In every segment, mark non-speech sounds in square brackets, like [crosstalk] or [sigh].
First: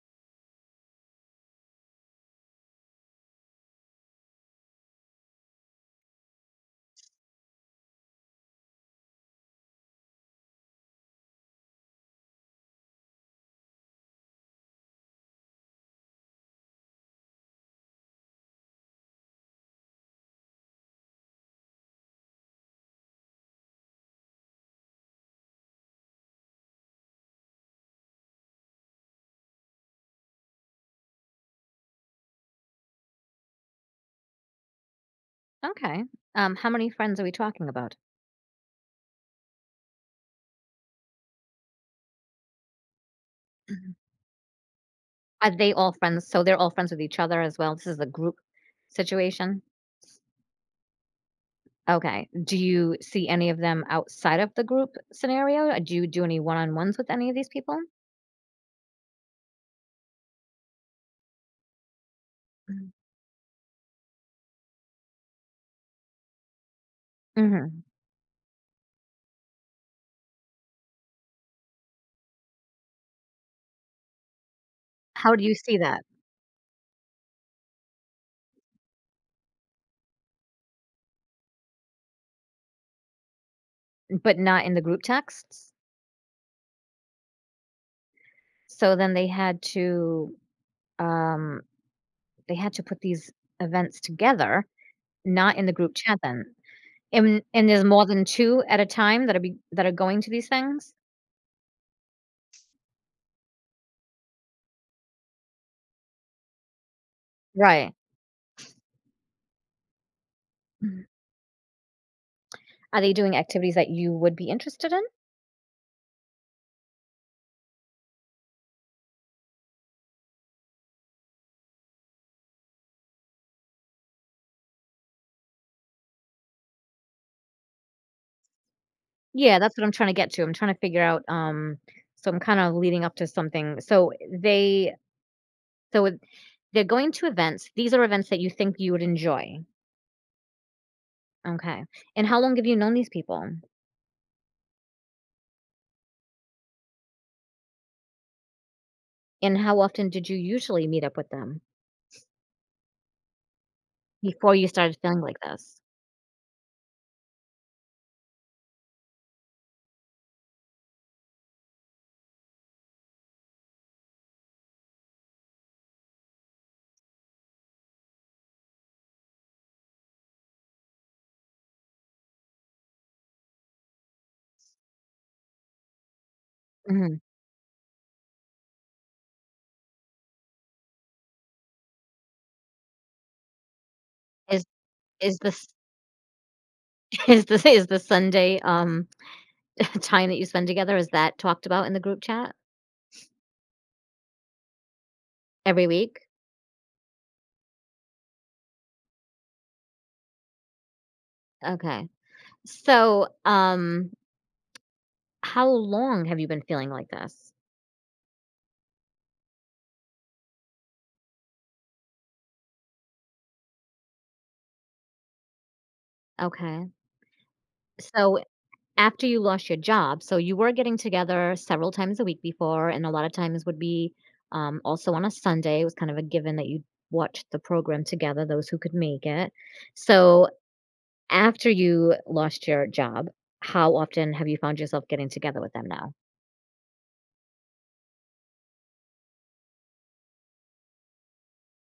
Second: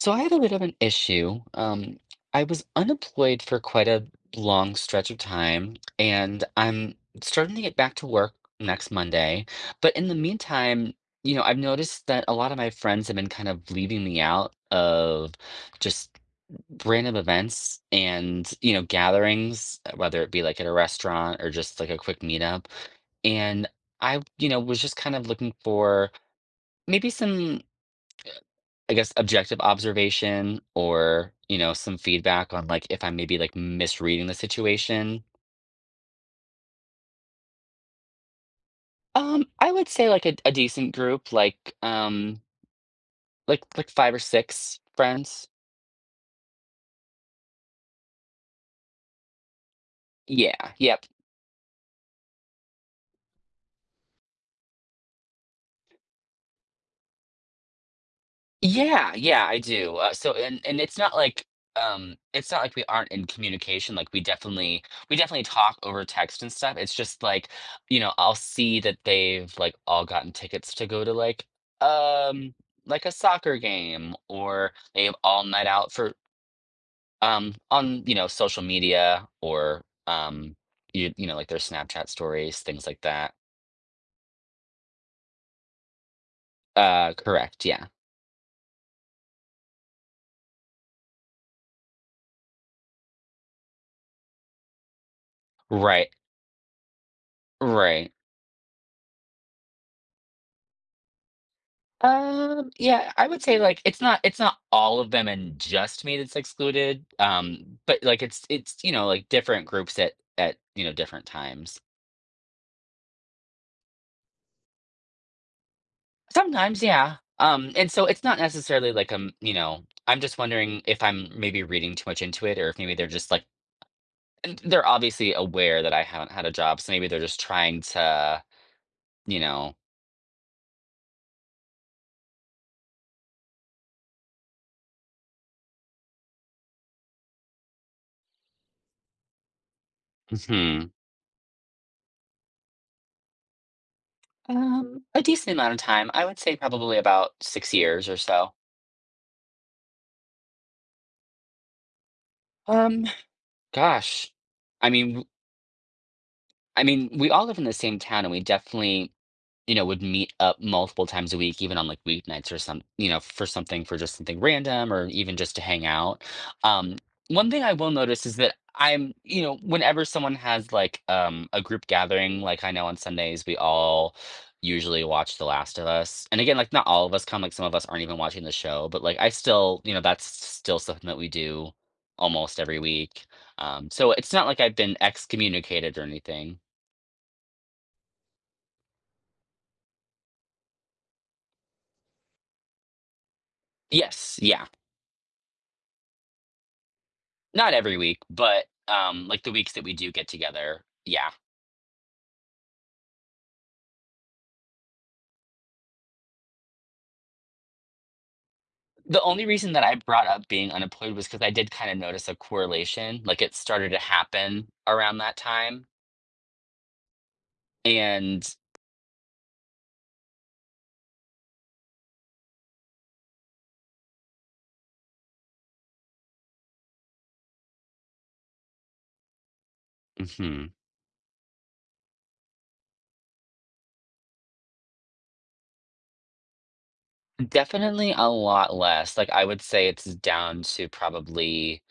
So I had a bit of an issue. I was unemployed for quite a long stretch of time, and I'm starting to get back to work next Monday. But in the meantime, I've noticed that a lot of my friends have been kind of leaving me out of just random events and, gatherings, whether it be like at a restaurant or just like a quick meetup. And I, was just kind of looking for maybe some I guess, objective observation or, some feedback on, like, if I'm maybe, like, misreading the situation. Okay. How many friends are we talking about? I would say, like, a decent group, like, like Mhm. 5 or 6 friends. Are they all friends? So they're all friends with each other as well. This is a group situation. Yeah, yeah. Okay. Do you see any of them outside of the group scenario? Do you do any one on ones with any of these people? Yeah, yeah, I do. So, and it's not like we aren't in communication. Like we definitely talk over text and stuff. It's just like, Hmm. I'll see that they've like all gotten tickets to go to um like a soccer game or they have How do all you night see out that? for on, social media or um like their Snapchat stories, things like that. But not in the group texts. Correct. Yeah. So then um, they had to put these events together, not in the group Right. chat. Then and there's more Right. than two at a time that are that are going to these things, Yeah, I would say, like, it's not all of them and just me that's excluded, right? but, like, it's, like, different groups at, different times. Are they doing activities that you would be interested in? Sometimes, yeah, and so it's not necessarily like I'm just wondering if I'm maybe reading too much into it or if maybe they're just, like and they're obviously aware that I haven't had a job, so maybe they're just trying to, you Yeah, know that's what I'm trying to get to. I'm trying to figure out, so I'm kind of leading up to something. So it- they're going to events. These are events that you think you would enjoy. Mhm. Okay. And how long have you known these people? A decent amount of time, I would say probably about 6 years or so. And how often did you usually meet up with them Um, Gosh. before you I started feeling mean like this? I mean, we all live in the same town, and we definitely, would meet up multiple times a week, even on like weeknights or some, for just something random or even just to hang out. Um, One thing I will notice is that I'm, whenever someone has like a group gathering, like I know on Sundays we all usually watch The Last of Us. And again, like not all of Hmm. us come, like some of us aren't even watching the show, but like I still, you know, that's still something that we do almost every week. So it's not like Is I've been is this excommunicated or anything. [laughs] is this is the Sunday [laughs] time that you spend together? Is that talked about in the group chat Yes, yeah. every week? Not every week, but, like, the weeks that we do get together, yeah. Okay. So, how long have you been feeling like this? The only reason that I brought up being unemployed was because I did kinda notice a correlation, like, it started to happen around that time, Okay. So and. after you lost your job, so you were getting together several times a week before, and a lot of times would be also on a Sunday. It was kind of a given that you watched the program together, those who could make it. So Mhm. after you lost your job, how often have you found yourself getting together with them now? Definitely a lot less, like, I would say it's down to probably,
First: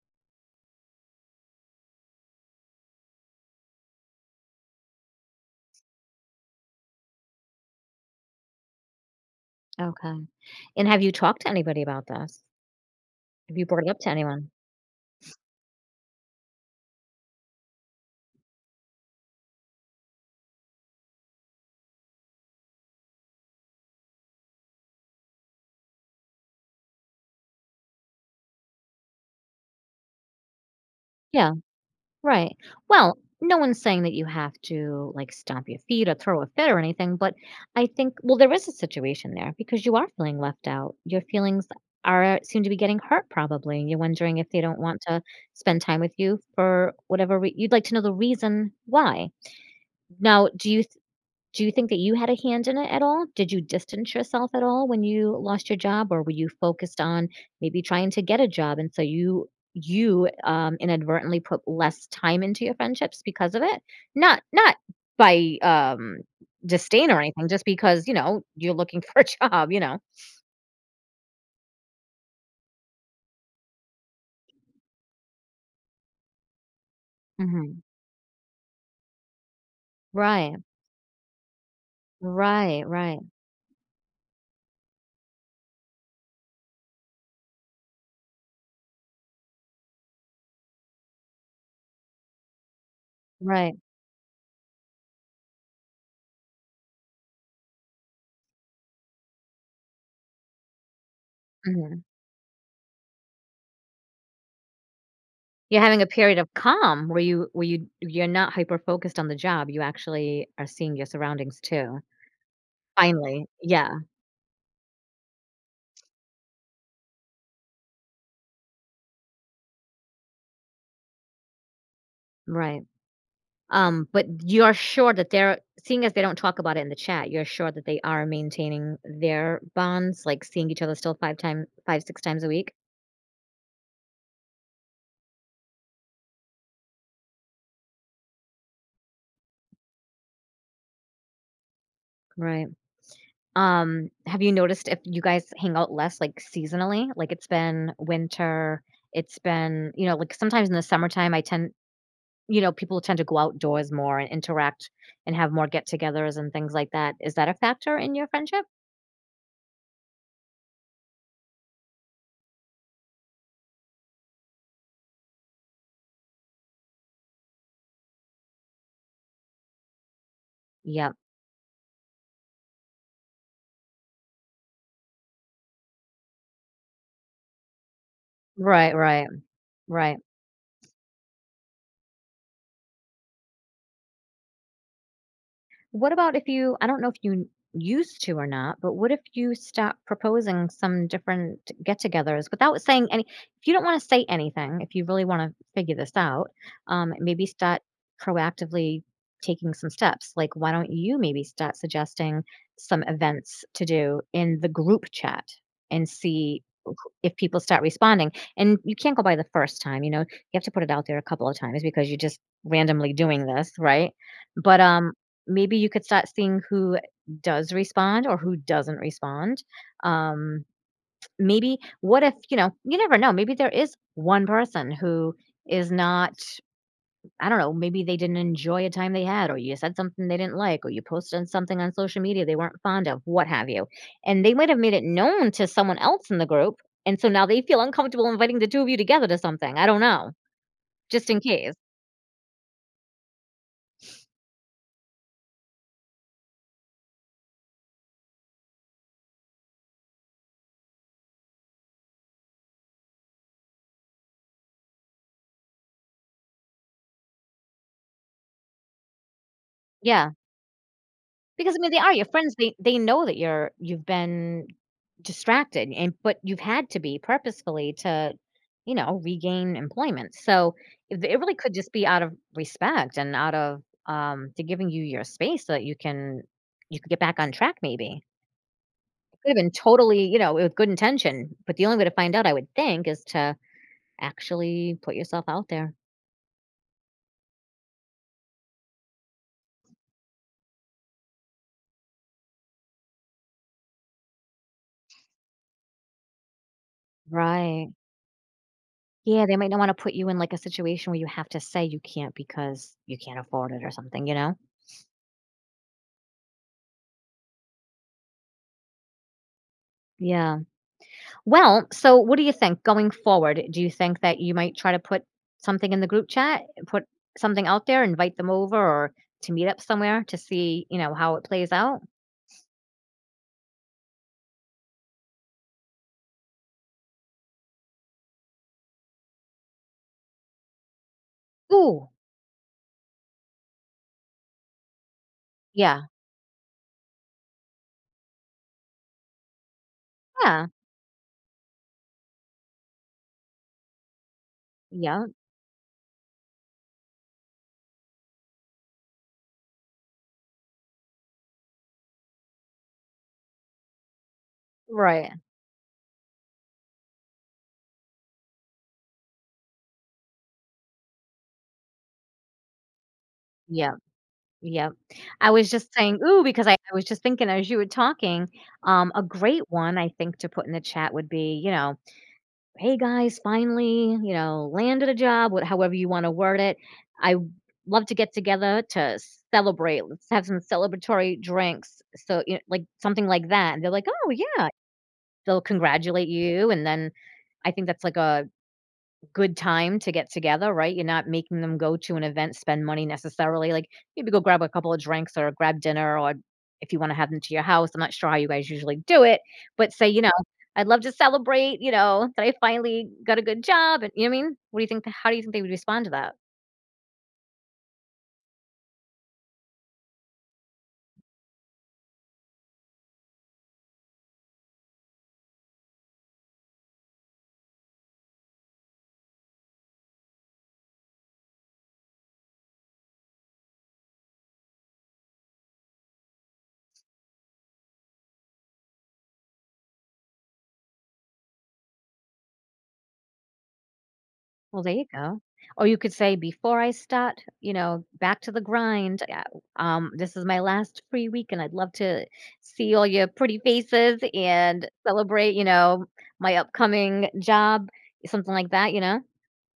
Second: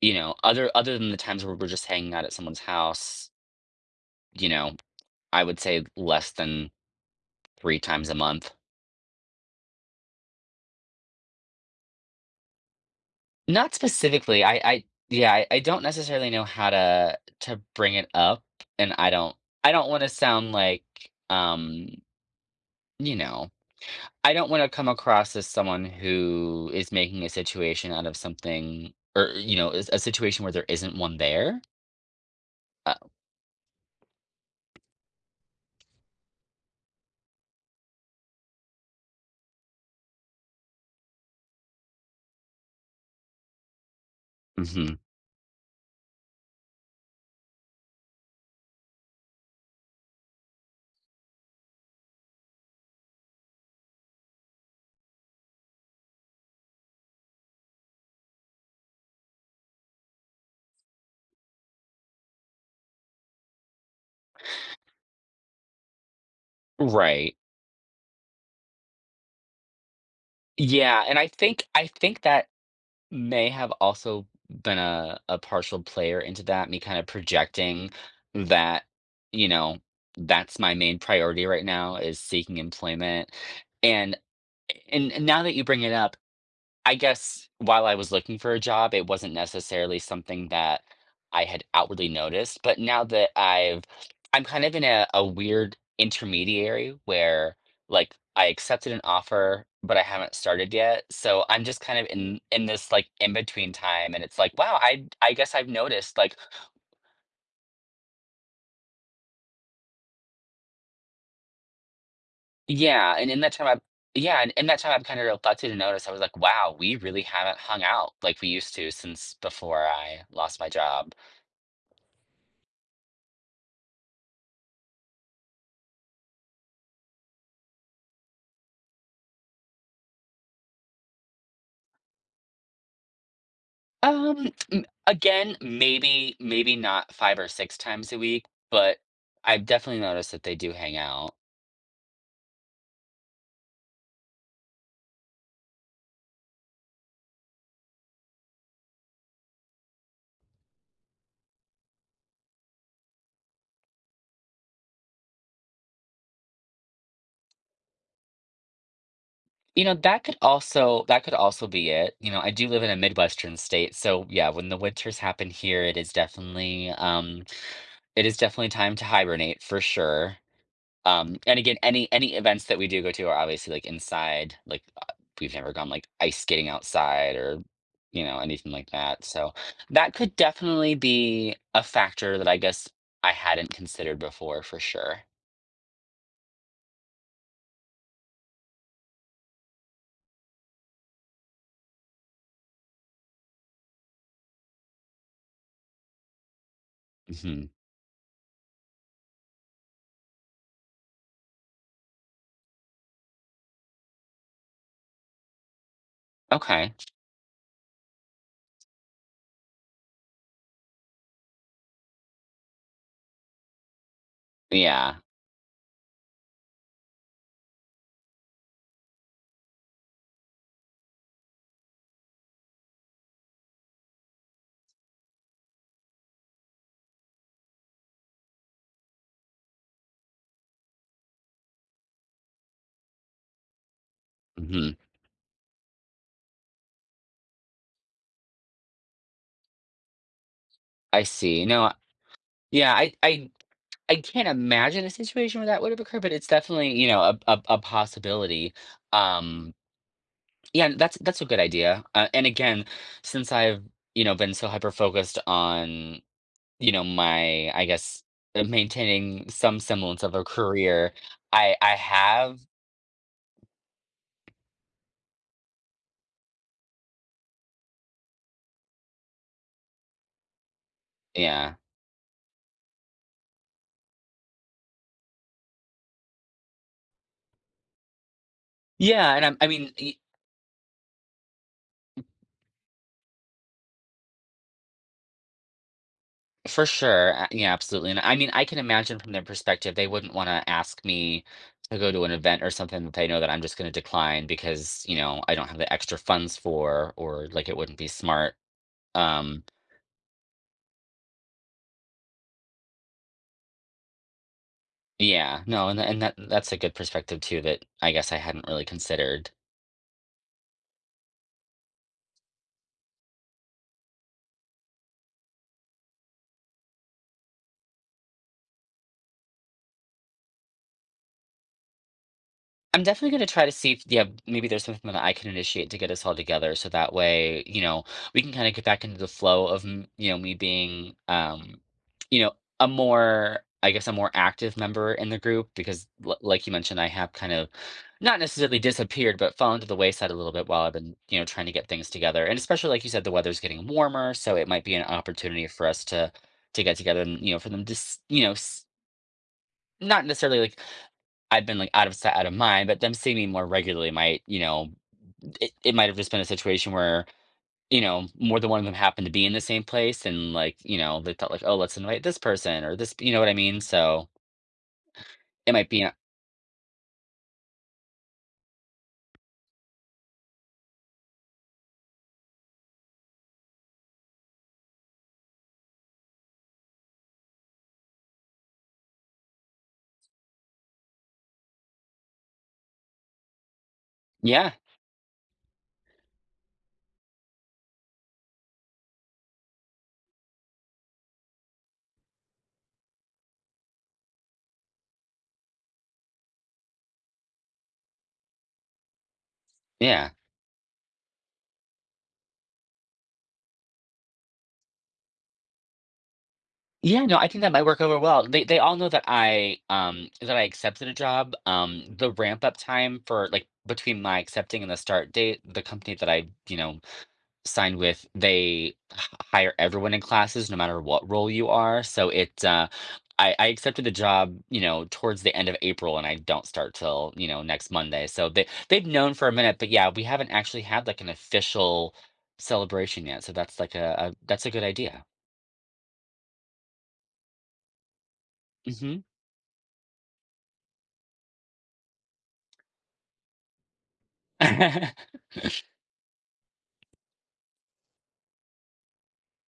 other than the times where we're just hanging out at someone's house, you know, I would say less than 3 times a month. Okay. And have you talked to anybody about this? Have you Not brought it up to specifically. anyone? I Yeah, I don't necessarily know how to bring it up, and I don't wanna sound like, um, you know, I don't wanna come across as someone who is making a situation out of something or, is a situation where there isn't one Yeah. there. Right. Uh Well, no one's saying that you have to like stomp your feet or throw a fit or anything, but I think well there is a situation there because you are feeling left out. Your feelings are seem to be getting hurt probably, and you're wondering if they don't Mhm. want to spend time with you for whatever you'd like to know the reason why. Now, do you think that you had a hand in it at all? Did you distance yourself at all when you lost your job, or were you focused on maybe trying to get a job, and so inadvertently put less time into your friendships because of it? Not by, disdain or Right. anything, just because, you know, you're looking [laughs] for a job, you know? Yeah, and I think that may have also been a partial player into that, me kinda Mhm. projecting that, you know, Right. that's my main priority right now is seeking Right, right, employment, and and now that you bring it up I guess while I was looking for a job, it wasn't necessarily something that I had outwardly noticed, but now that right. I'm kind of in a weird intermediary where, like, I accepted an offer, but I haven't started yet, so I'm just kind Mhm. of in this, like, in-between time, and it's like, "Wow, I guess I've You're having a noticed," like period of calm where you're not hyper focused on the job, you actually are seeing your surroundings too. yeah, and in Finally, that time I've yeah, yeah, and in that time I've kinda reflected and noticed, I was like, "Wow, we really haven't hung out like we used to since before I lost my job." right. But you're sure that they're seeing as they don't talk about it in the chat, you're sure that they are maintaining their bonds, like seeing each other still 5, 6 times a week? M Again, maybe not 5 or 6 times a week, but I've definitely noticed that they do hang out. Right. Have you noticed if you guys hang out less, like, seasonally? Like, it's been winter, it's been you know, like, sometimes in the summertime, I tend you know, people tend to go outdoors more and interact and have more get-togethers and things like that. Is that a factor in your friendship? You know, that could also be it. You know, I do live in a Midwestern state, so, yeah, when the winters happen here, it is definitely time to hibernate for sure. Yeah. And again, any events that we do go to are obviously like inside, like we've never gone like ice skating outside or anything like Right, that. right, So that right. could definitely be a factor that I guess I hadn't considered before for sure. What about if you I don't know if you used to or not, but what if you stop proposing some different get-togethers without saying any if you don't wanna say anything, if you really wanna figure this out, maybe Hmm. start proactively taking some steps. Like, why don't you maybe start suggesting some events to do in the group chat and see Okay. if people start responding. And you can't go by the first time, you know, you have to put it out there a couple of times because you're just randomly doing this, right? But Yeah. maybe you could start seeing who does respond or who doesn't respond. Um, maybe what if, you know, you never know, maybe there is one person who is not I don't know, maybe they didn't enjoy a time they had, or you said something they didn't like, or you posted something on social media they weren't fond of, what have you. And they might have Hmm. made it known to someone else in the group. And so now they feel uncomfortable inviting the two of you together to something. I don't know, I just in see. case. No, yeah, I can't imagine a situation where that would have occurred, but it's definitely, a possibility. Um Yeah, and that's a good idea. And again, since I've, been so hyper focused on, my, I guess, maintaining some semblance Yeah. of a career, Because, I I mean, I they are your friends, have, they know that you're you've been distracted and but you've had to be purposefully to, you know, regain employment. So, it really could yeah. just be out of respect and out of, they giving you your space so that you can get back on track maybe. Yeah, It and could I'm, have I been mean, totally, you know, with good intention, but the only way to find out, I would think, is to actually put yourself out there. for sure. Yeah, absolutely. And I mean, I can imagine from their perspective, they wouldn't want to ask me to go to an event or something that they know that I'm just going to decline because, I don't have the extra funds for, or like it Right. wouldn't be smart. Yeah, they Um, might not wanna put you in, like, a situation where you have to say you can't because you can't afford it or something, you know? Yeah, no, and that's a good perspective too that I guess I hadn't really considered. Yeah. Well, so what do you think going forward? Do you think that you might try to put something in the group chat, put something out there, invite them over or to meet up somewhere to see, you know, how it plays out? I'm definitely going to try to see if, yeah, maybe there's something that I can initiate to get us all together. So that way, we can kind of get back into the flow of, me being, Ooh, you know, a more active member in the group yeah. because, like you mentioned, I have kind of not necessarily disappeared, but fallen to the wayside a little Yeah. bit while I've been, trying to get things together. And especially, like you said, the weather's getting warmer. So it might be an Yeah. opportunity for us to get together and, for them to not necessarily like I've been like out of sight, out of mind, but them seeing me more regularly might, Right. it might have just been a situation where, more than one of them happened to be in the same place and like, they thought like, oh, let's invite this person or this, you know what I mean? Yeah. So Yeah. I was it might just be, a- saying, ooh, because I was just thinking as you were talking, a great one I think to put in the chat would be, you know, "Hey guys, finally, you know, landed a job," wh however you wanna word it. I w love to get together to celebrate. Let's have some celebratory drinks. So, you know, like, something like that, and they're like, "Oh, yeah." yeah, They'll congratulate you, and then I think that's like a good time to get together, right? You're not making them go to an event, spend money necessarily. Like maybe go grab a couple of drinks or grab dinner or if you want to have them to your house. I'm not sure how you guys usually do it, but say, you know, yeah. I'd love to celebrate, you know, that I finally got a good job. And you know what I mean? What do you think? How do you think they would respond to that? Yeah, no, I think that might work over well. They all know that I accepted a job. The ramp up time for like between my accepting and the start date, the company that I, signed with, they hire everyone in classes no matter what role you are. So I accepted the job, towards the end of April, and I don't start till next Monday. So they've known for a minute, but yeah, we haven't actually had like an official celebration yet. So that's a Well, good there you idea. go. Or you could say, before I start, you know, back to the Hmm. grind. This is my last free week, and I'd love to see all your pretty faces and [laughs] celebrate, you know, my upcoming job, something like that, you know?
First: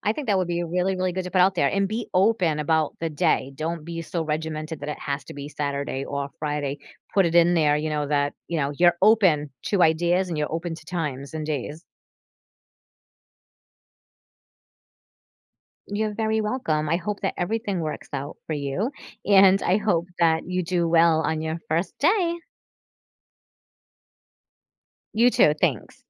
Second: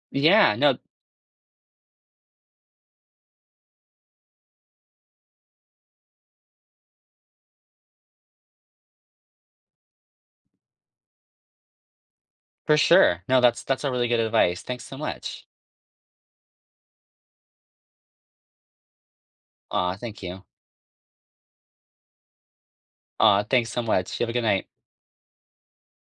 I think that would Yeah, be no, really, really good to put out there and be open about the day. Don't be so regimented that it has to be Saturday or Friday. Put it in there, you know, that, you know, you're open to ideas and you're open to times and days. for sure. No, that's a really good advice. Thanks so much. You're very welcome. I hope that everything works out for you, and I Aw, hope thank that you. you do well on your first day. Aw, thanks so much. You have a good night. You too. Thanks.